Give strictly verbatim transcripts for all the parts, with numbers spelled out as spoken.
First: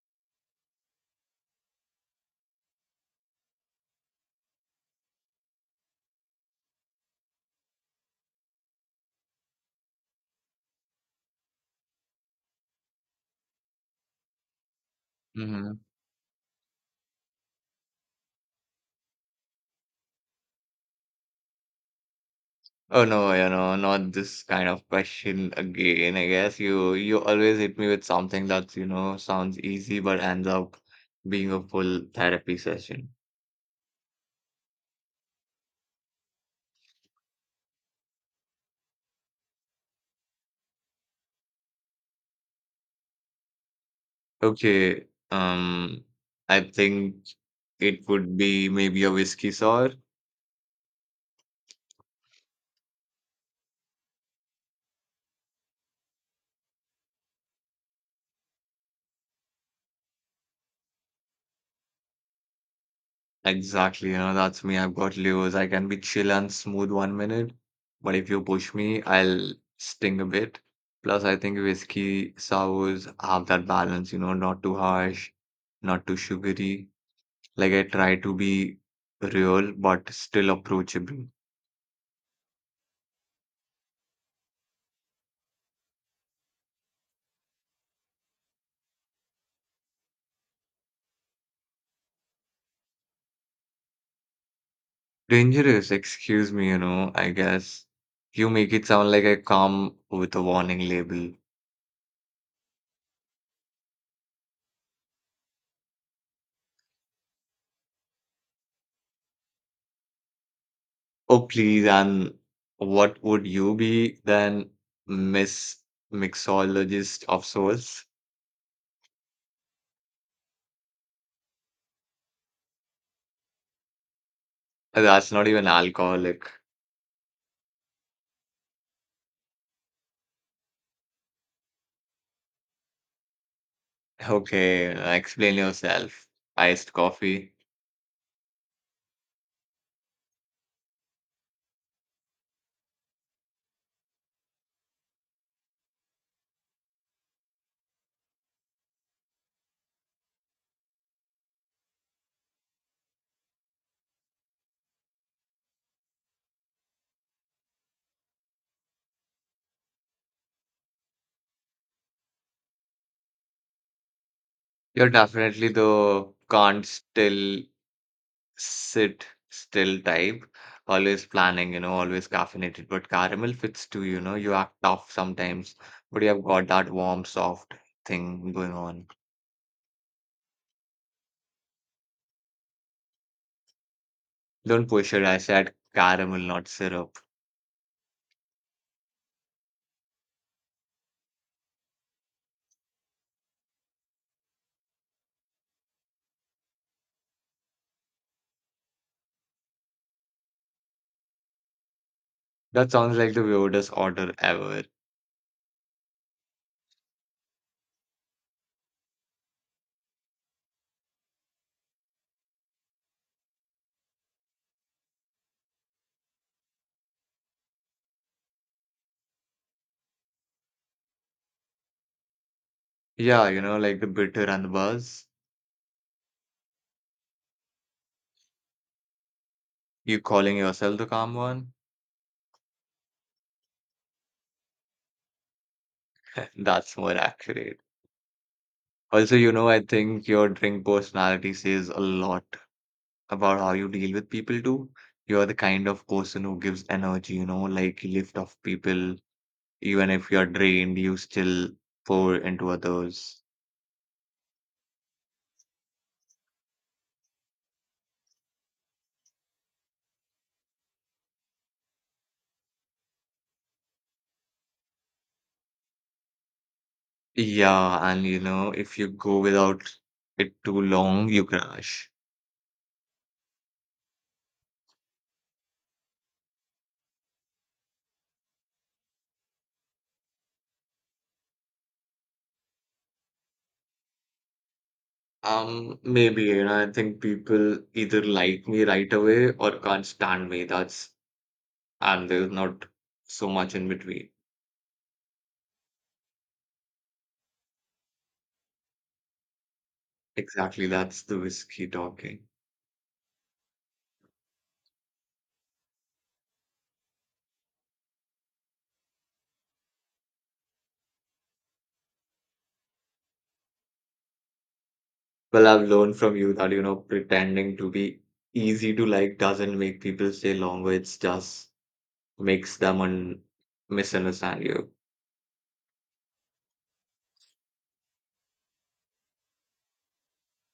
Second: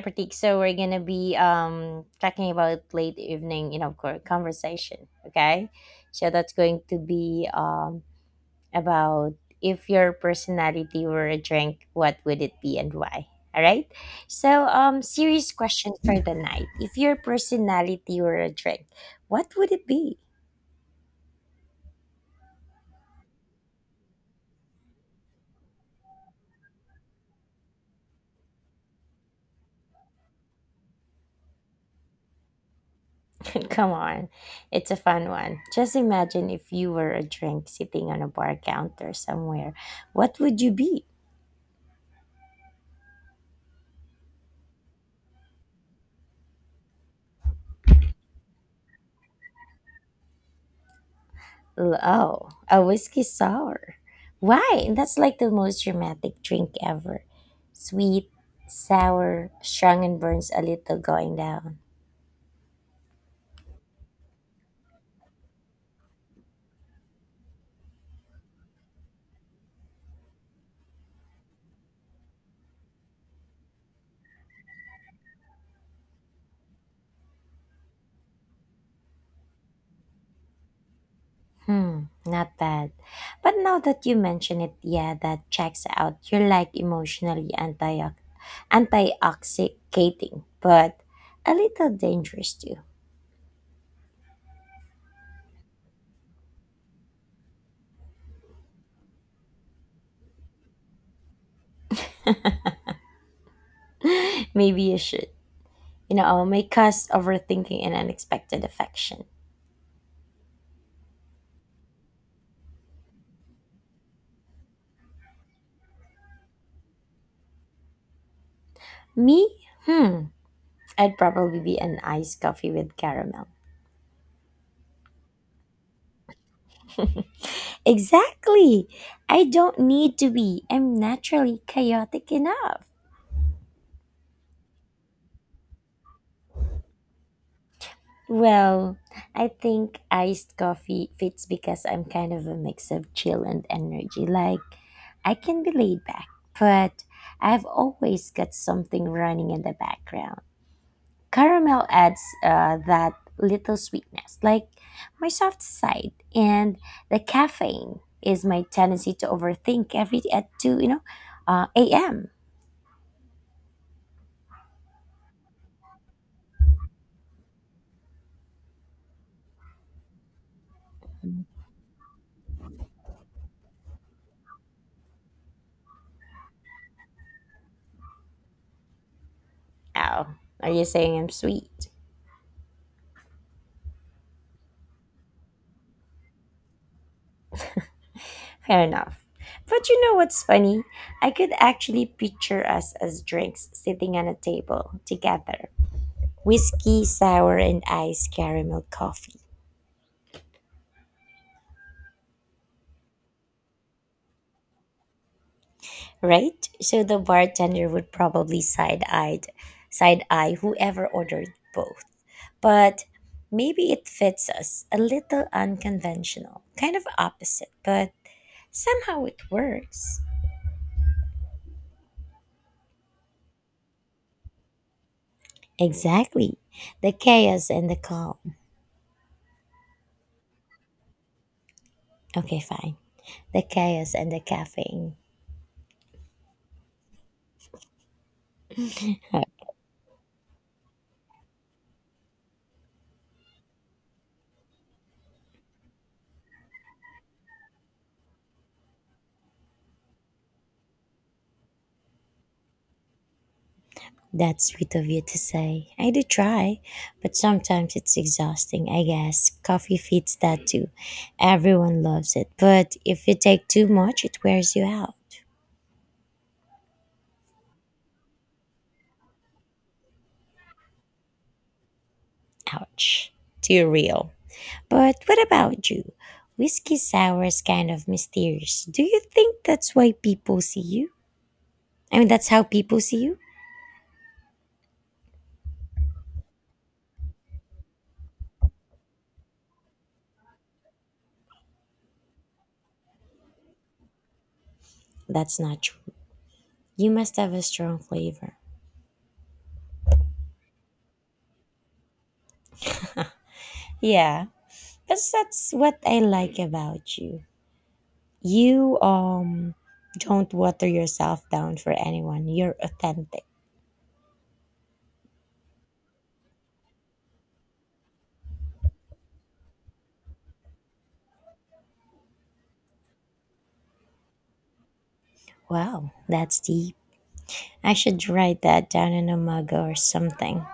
Pratik. So we're gonna be um talking about late evening, you know, co- conversation. Okay, so that's going to be um about if your personality were a drink, what would it be and why? All right. So um, serious Mhm. question for the night: if your personality were a drink, what would it be? Oh, no, you know, not this kind of question again. I guess you you always hit me with something that's, you know, sounds easy but ends up being a full therapy session. Come on, it's a fun one. Just imagine if you were a drink sitting on a bar counter somewhere. What would you be? Okay, um, I think it would be maybe a whiskey sour. L- Oh, a whiskey sour. Why? That's like the most dramatic drink ever. Sweet, sour, strong, and burns a little going down. Exactly, you know, that's me. I've got Leos. I can be chill and smooth one minute, but if you push me, I'll sting a bit. Plus, I think whiskey sours have that balance, you know, not too harsh, not too sugary. Like I try to be real, but still approachable. Hmm, not bad. But now that you mention it, yeah, that checks out. You're like emotionally anti antioxidating, but a little dangerous too. Dangerous, excuse me, you know, I guess. You make it sound like I come with a warning label. Maybe you should. You know, make us overthinking and unexpected affection. Oh, please. And what would you be then, Miss Mixologist of Souls? Me? Hmm. I'd probably be an iced coffee with caramel. That's not even alcoholic. Exactly. I don't need to be. I'm naturally chaotic enough. Okay, uh, explain yourself. Iced coffee. Well, I think iced coffee fits because I'm kind of a mix of chill and energy. Like, I can be laid back, but I've always got something running in the background. Caramel adds uh, that little sweetness, like my soft side, and the caffeine is my tendency to overthink every at two, you know, uh, a m. You're definitely the can't still sit still type. Always planning, you know, always caffeinated. But caramel fits too, you know. You act tough sometimes, but you have got that warm, soft thing going on. Oh, are you saying I'm sweet? Don't push it. I said caramel, not syrup. Fair enough. But you know what's funny? I could actually picture us as drinks sitting on a table together. Whiskey, sour, and iced caramel coffee. That sounds like the weirdest order ever. Right? So the bartender would probably side-eyed side-eye whoever ordered both. But maybe it fits us, a little unconventional, kind of opposite, but somehow it works. Yeah, you know, like the bitter and the buzz. Exactly. The chaos and the calm. You calling yourself the calm one? Okay, fine. The chaos and the caffeine. That's more accurate. Also, you know, I think your drink personality says a lot about how you deal with people too. You're the kind of person who gives energy, you know, like you lift off people. Even if you're drained, you still pour into others. That's sweet of you to say. I do try, but sometimes it's exhausting, I guess. Coffee fits that too. Everyone loves it, but if you take too much, it wears you out. Yeah, and you know, if you go without it too long, you crash. Ouch. Too real. But what about you? Whiskey sour is kind of mysterious. Do you think that's why people see you? I mean, that's how people see you? Um, maybe, you know, I think people either like me right away or can't stand me. That's, and there's not so much in between. That's not true. You must have a strong flavor. Exactly, that's the whiskey talking. Yeah, but that's what I like about you. You um don't water yourself down for anyone. You're authentic. Well, I've learned from you that, you know, pretending to be easy to like doesn't make people stay longer. It's just makes them un misunderstand you Wow, that's deep. I should write that down in a mug or something.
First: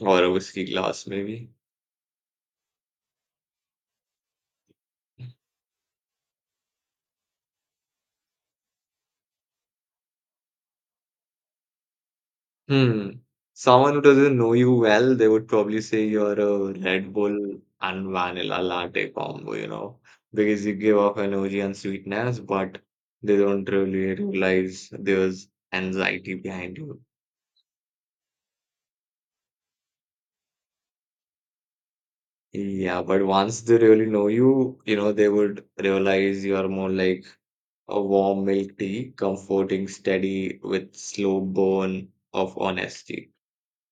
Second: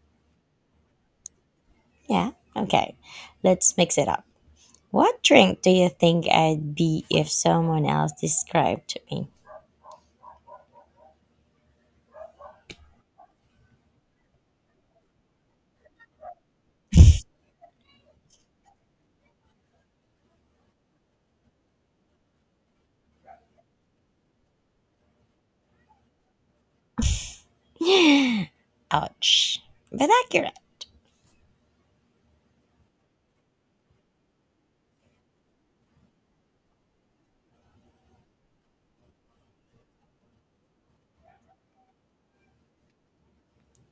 or a whiskey glass, maybe. Yeah. Okay. Let's mix it up. What drink do you think I'd be if someone else described me? Hmm. Someone who doesn't know you well, they would probably say you're a Red Bull and vanilla latte combo, you know, because you give off energy and sweetness, but they don't really realize there's anxiety behind you. Ouch. But accurate. Yeah, but once they really know you, you know, they would realize you're more like a warm milk tea, comforting, steady, with slow burn of honesty.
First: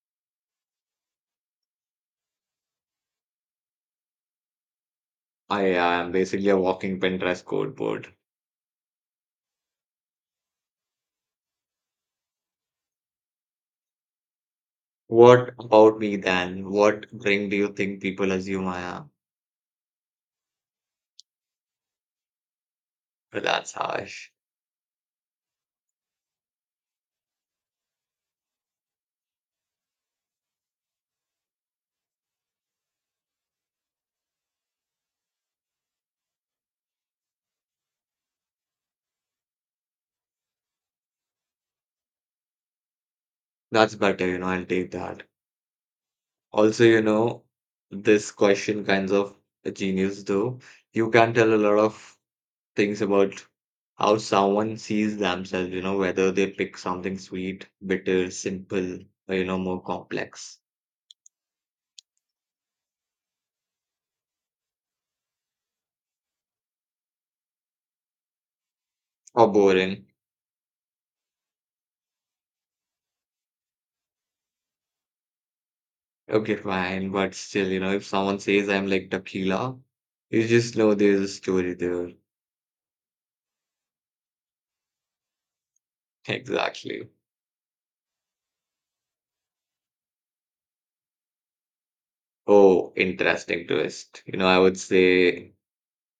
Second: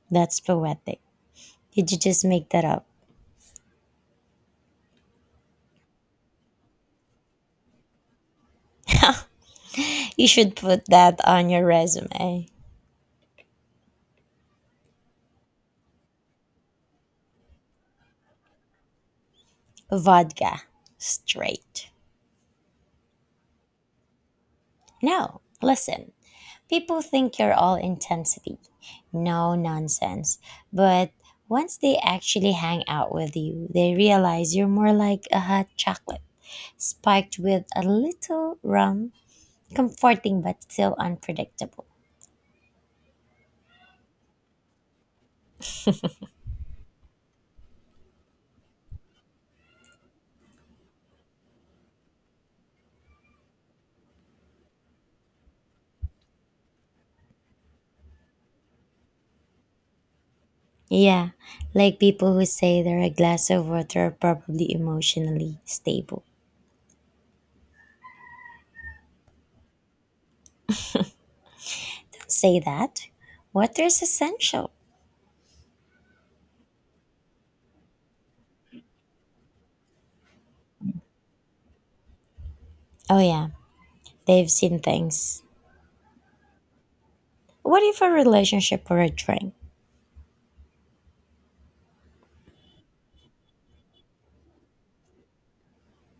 That's poetic. Did you just make that up? I am basically a walking Pinterest code board. You should put that on your resume. What about me then? What drink do you think people assume I am? Vodka. Straight. Well, that's harsh. No, listen. People think you're all intensity, no nonsense. But once they actually hang out with you, they realize you're more like a hot chocolate, spiked with a little rum, comforting but still unpredictable. That's better, you know, I'll take that. Also, you know, this question kinds of a genius though. You can tell a lot of things about how someone sees themselves, you know, whether they pick something sweet, bitter, simple, or, you know, more complex Yeah, like people who say they're a glass of water are probably emotionally stable. or boring. Don't say that. Water is essential. Okay, fine, but still, you know, if someone says I'm like tequila, you just know there's a story there. Oh, yeah, they've seen things. Exactly. What if a relationship or a drink? Oh, interesting twist. You know, I would say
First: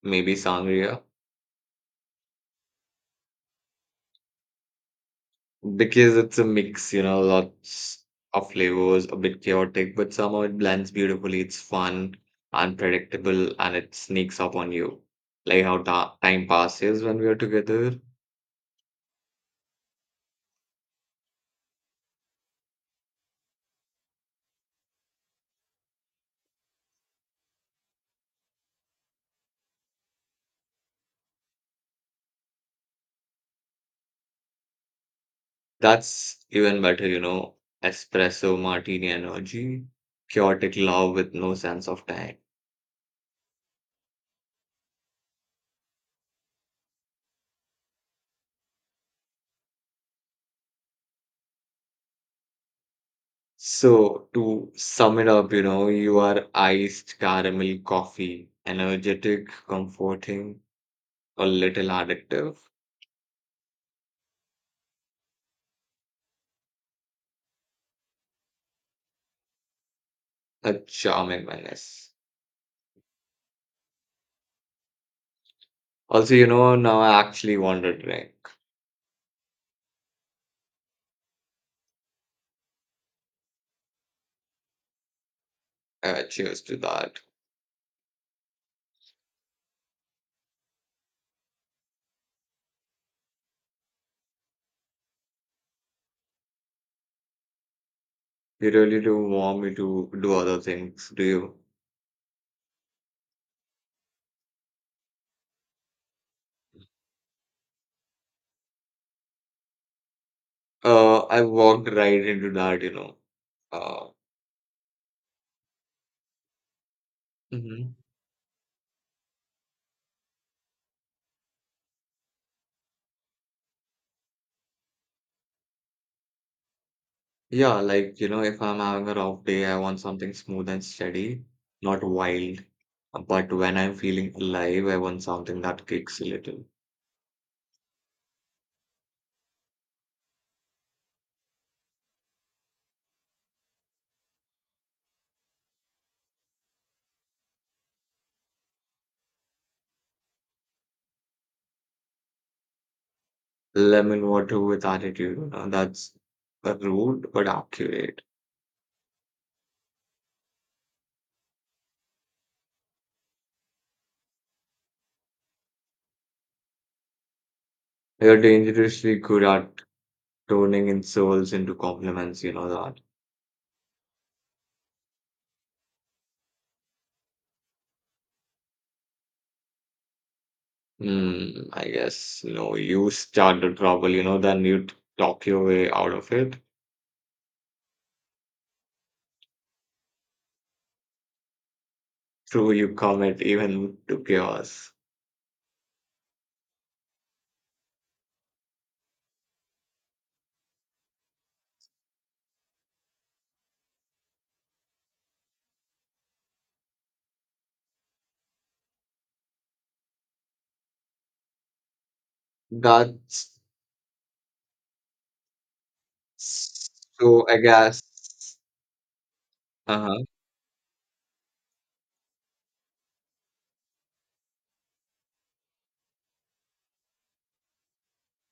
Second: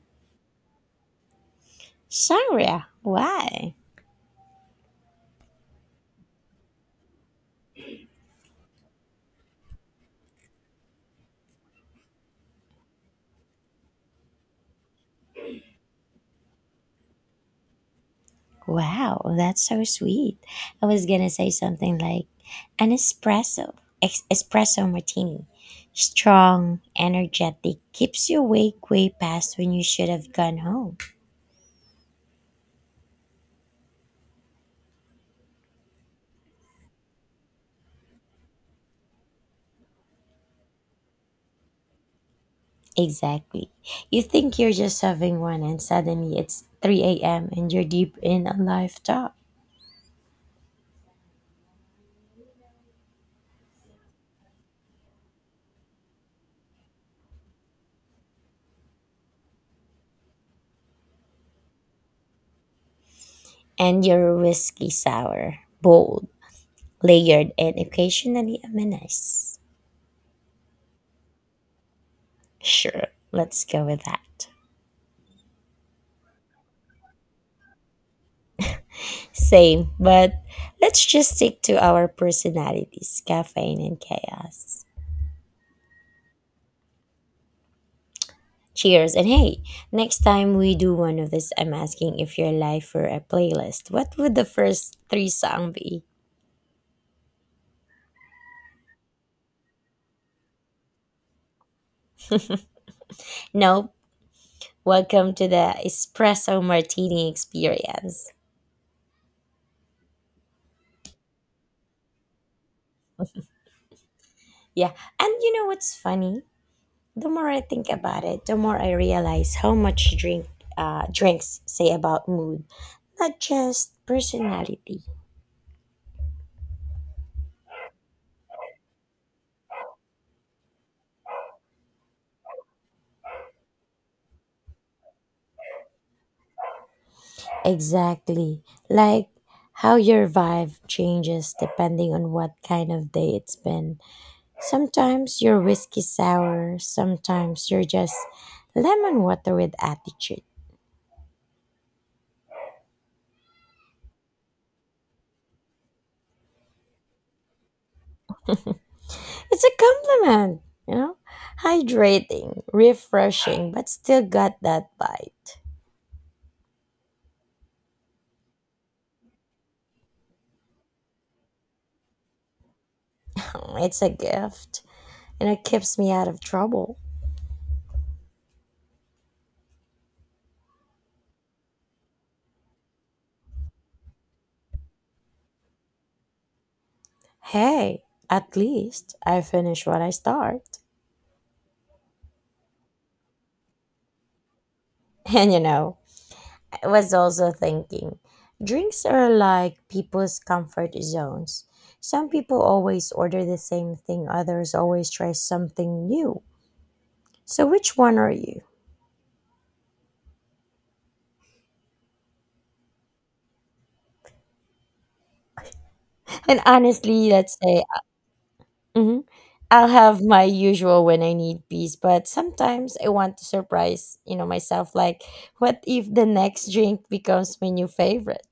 maybe sangria Sangria, why? because it's a mix, you know, lots of flavors, a bit chaotic, but somehow it blends beautifully. It's fun, unpredictable, and it sneaks up on you. Like how ta time passes when we are together. Wow, that's so sweet. I was gonna say something like an espresso, ex- espresso martini. Strong, energetic, keeps you awake way past when you should have gone home. That's even better, you know, espresso martini energy, chaotic love with no sense of time. Exactly. You think you're just having one, and suddenly it's three a m and you're deep in a live talk. So, to sum it up, you know, you are iced caramel coffee, energetic, comforting, a little addictive, And your whiskey sour, bold, layered, and occasionally a menace. a charming menace. Sure, let's go with that. Also, you know, now I actually want a drink. Same, but let's just stick to our personalities, caffeine and chaos. Uh, cheers to that. Cheers. And hey, next time we do one of this, I'm asking if your life were a playlist, what would the first three song be? You really do want me to do other things, do you? Nope. Welcome to the espresso martini experience. Uh, I walked right into that, you know. Yeah. And you know what's funny? The more Uh, I think about it, the more I realize how much drink uh, drinks say about mood, not just personality. Yeah, like, you know, if I'm having a rough day, I want something smooth and steady, not wild. But when I'm feeling alive, I want something that kicks a little. Exactly. Like how your vibe changes depending on what kind of day it's been. Sometimes you're whiskey sour, sometimes you're just lemon water with attitude. Lemon water with attitude, you know, that's uh, rude but accurate. It's a compliment, you know? Hydrating, refreshing, but still got that bite. You're dangerously good at turning insults into compliments, you know that. It's a gift, and it keeps me out of trouble. Hmm, I guess, no, you start the trouble, you know, then you t- talk your way out of it. Hey, at least I finish what I start. True, you commit even to chaos. And you know, I was also thinking, drinks are like people's comfort zones. Some people always order the same thing, others always try something new. So, which one are you? That's And honestly, So let's I say guess mhm, I'll have uh-huh. my usual when I need peace, but sometimes I want to surprise, you know, myself. Like, what if the next drink becomes my new favorite?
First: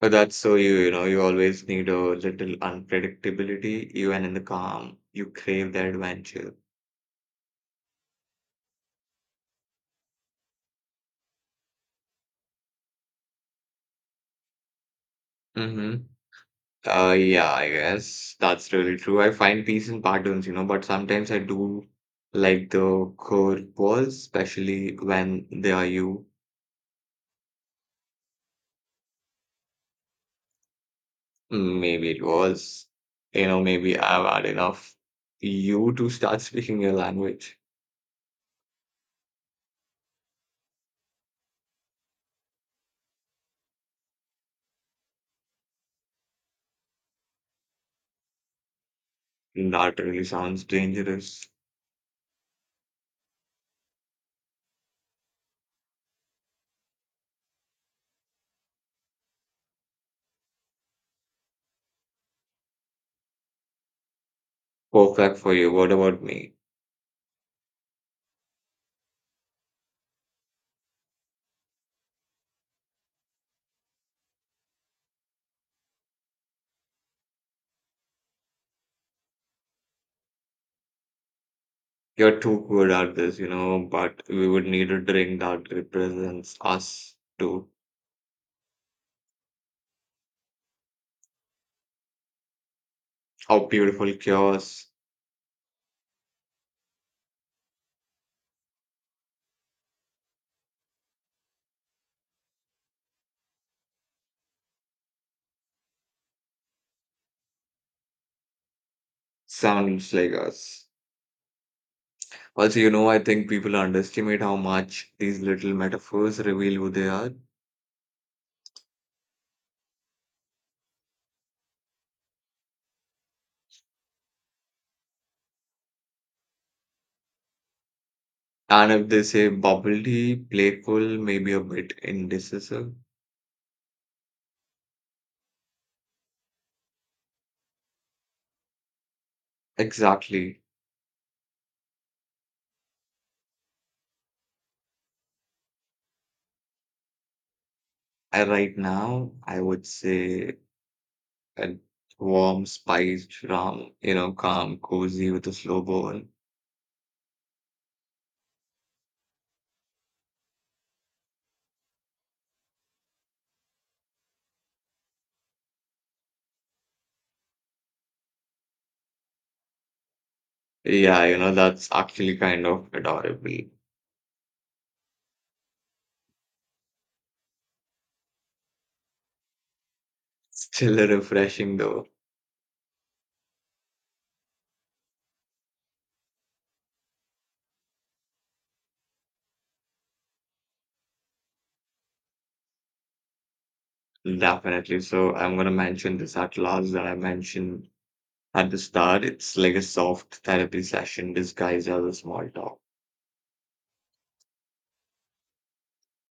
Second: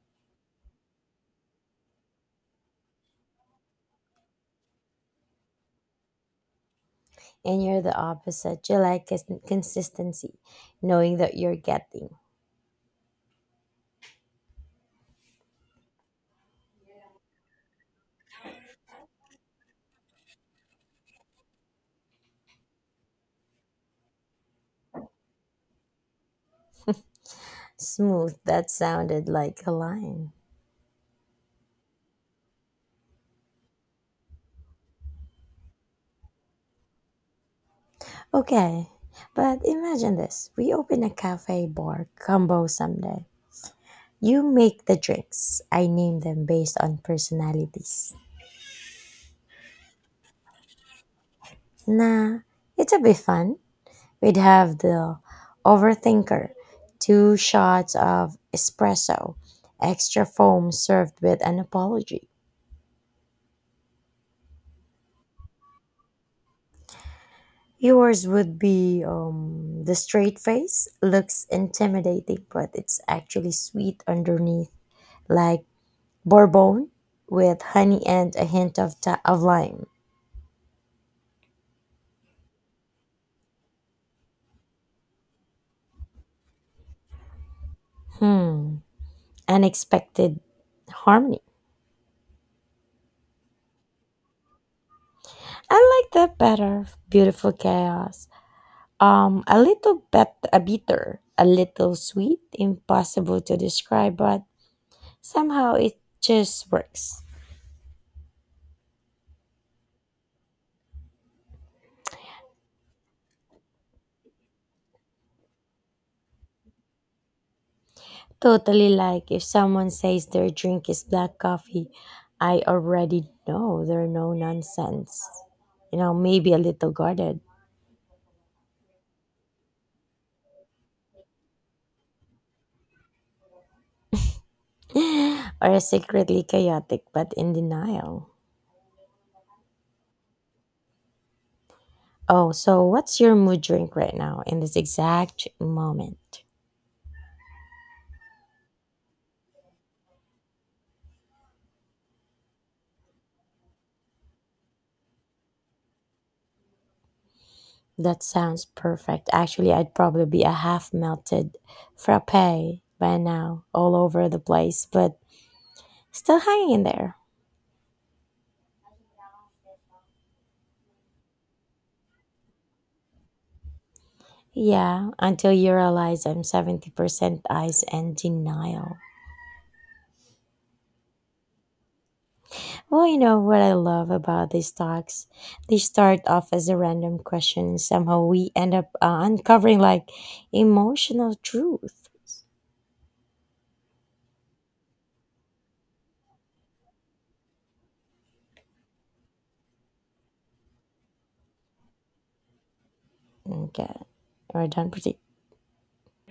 But that's so you, you know, you always need a little unpredictability, even in the calm. You crave the adventure. And you're the opposite. You like cons- consistency, knowing that you're getting. Mm-hmm. Uh, yeah, I guess that's really true. I find peace in patterns, you know, but sometimes I do like the curved balls, especially when they are you. Smooth, that sounded like a line. Maybe it was, you know, maybe I've had enough you to start speaking your language. Okay, but imagine this. We open a cafe bar combo someday. You make the drinks. I name them based on personalities. That really sounds dangerous. Nah, it's a bit fun. We'd have the overthinker, two shots of espresso, extra foam served with an apology. Perfect for you. What about me? Yours would be um, the straight face, looks intimidating, but it's actually sweet underneath, like bourbon with honey and a hint of, ta- of lime. You're too good at this, you know, but we would need a drink that represents us too. Hmm, unexpected harmony. How beautiful chaos I like that better. Beautiful chaos. Um, a little bit, a bitter, a little sweet. Impossible to describe, but somehow it just works. sounds like us. Also, you know, I think people underestimate how much these little metaphors reveal who they are. Totally, like if someone says their drink is black coffee, I already know they're no nonsense. You know, maybe a little guarded, And if they say bubbly, playful, maybe a bit indecisive. or secretly chaotic but in denial. Exactly. Oh, so what's your mood drink right now in this exact moment? I, right now, I would say a warm, spiced rum, you know, calm, cozy with a slow bowl. That sounds perfect. Actually, I'd probably be a half melted frappe by now, all over the place, but still hanging in there. Yeah, you know, that's actually kind of adorable. Yeah, until you realize I'm seventy percent ice and denial. Still refreshing though, Well, you know what I love about these talks? They start off as a random question, and somehow we end up uh, uncovering like emotional truth. definitely. So I'm gonna mention this at last that I mentioned at the start. It's like a soft therapy session disguised as a small talk. Okay, we're done pretty.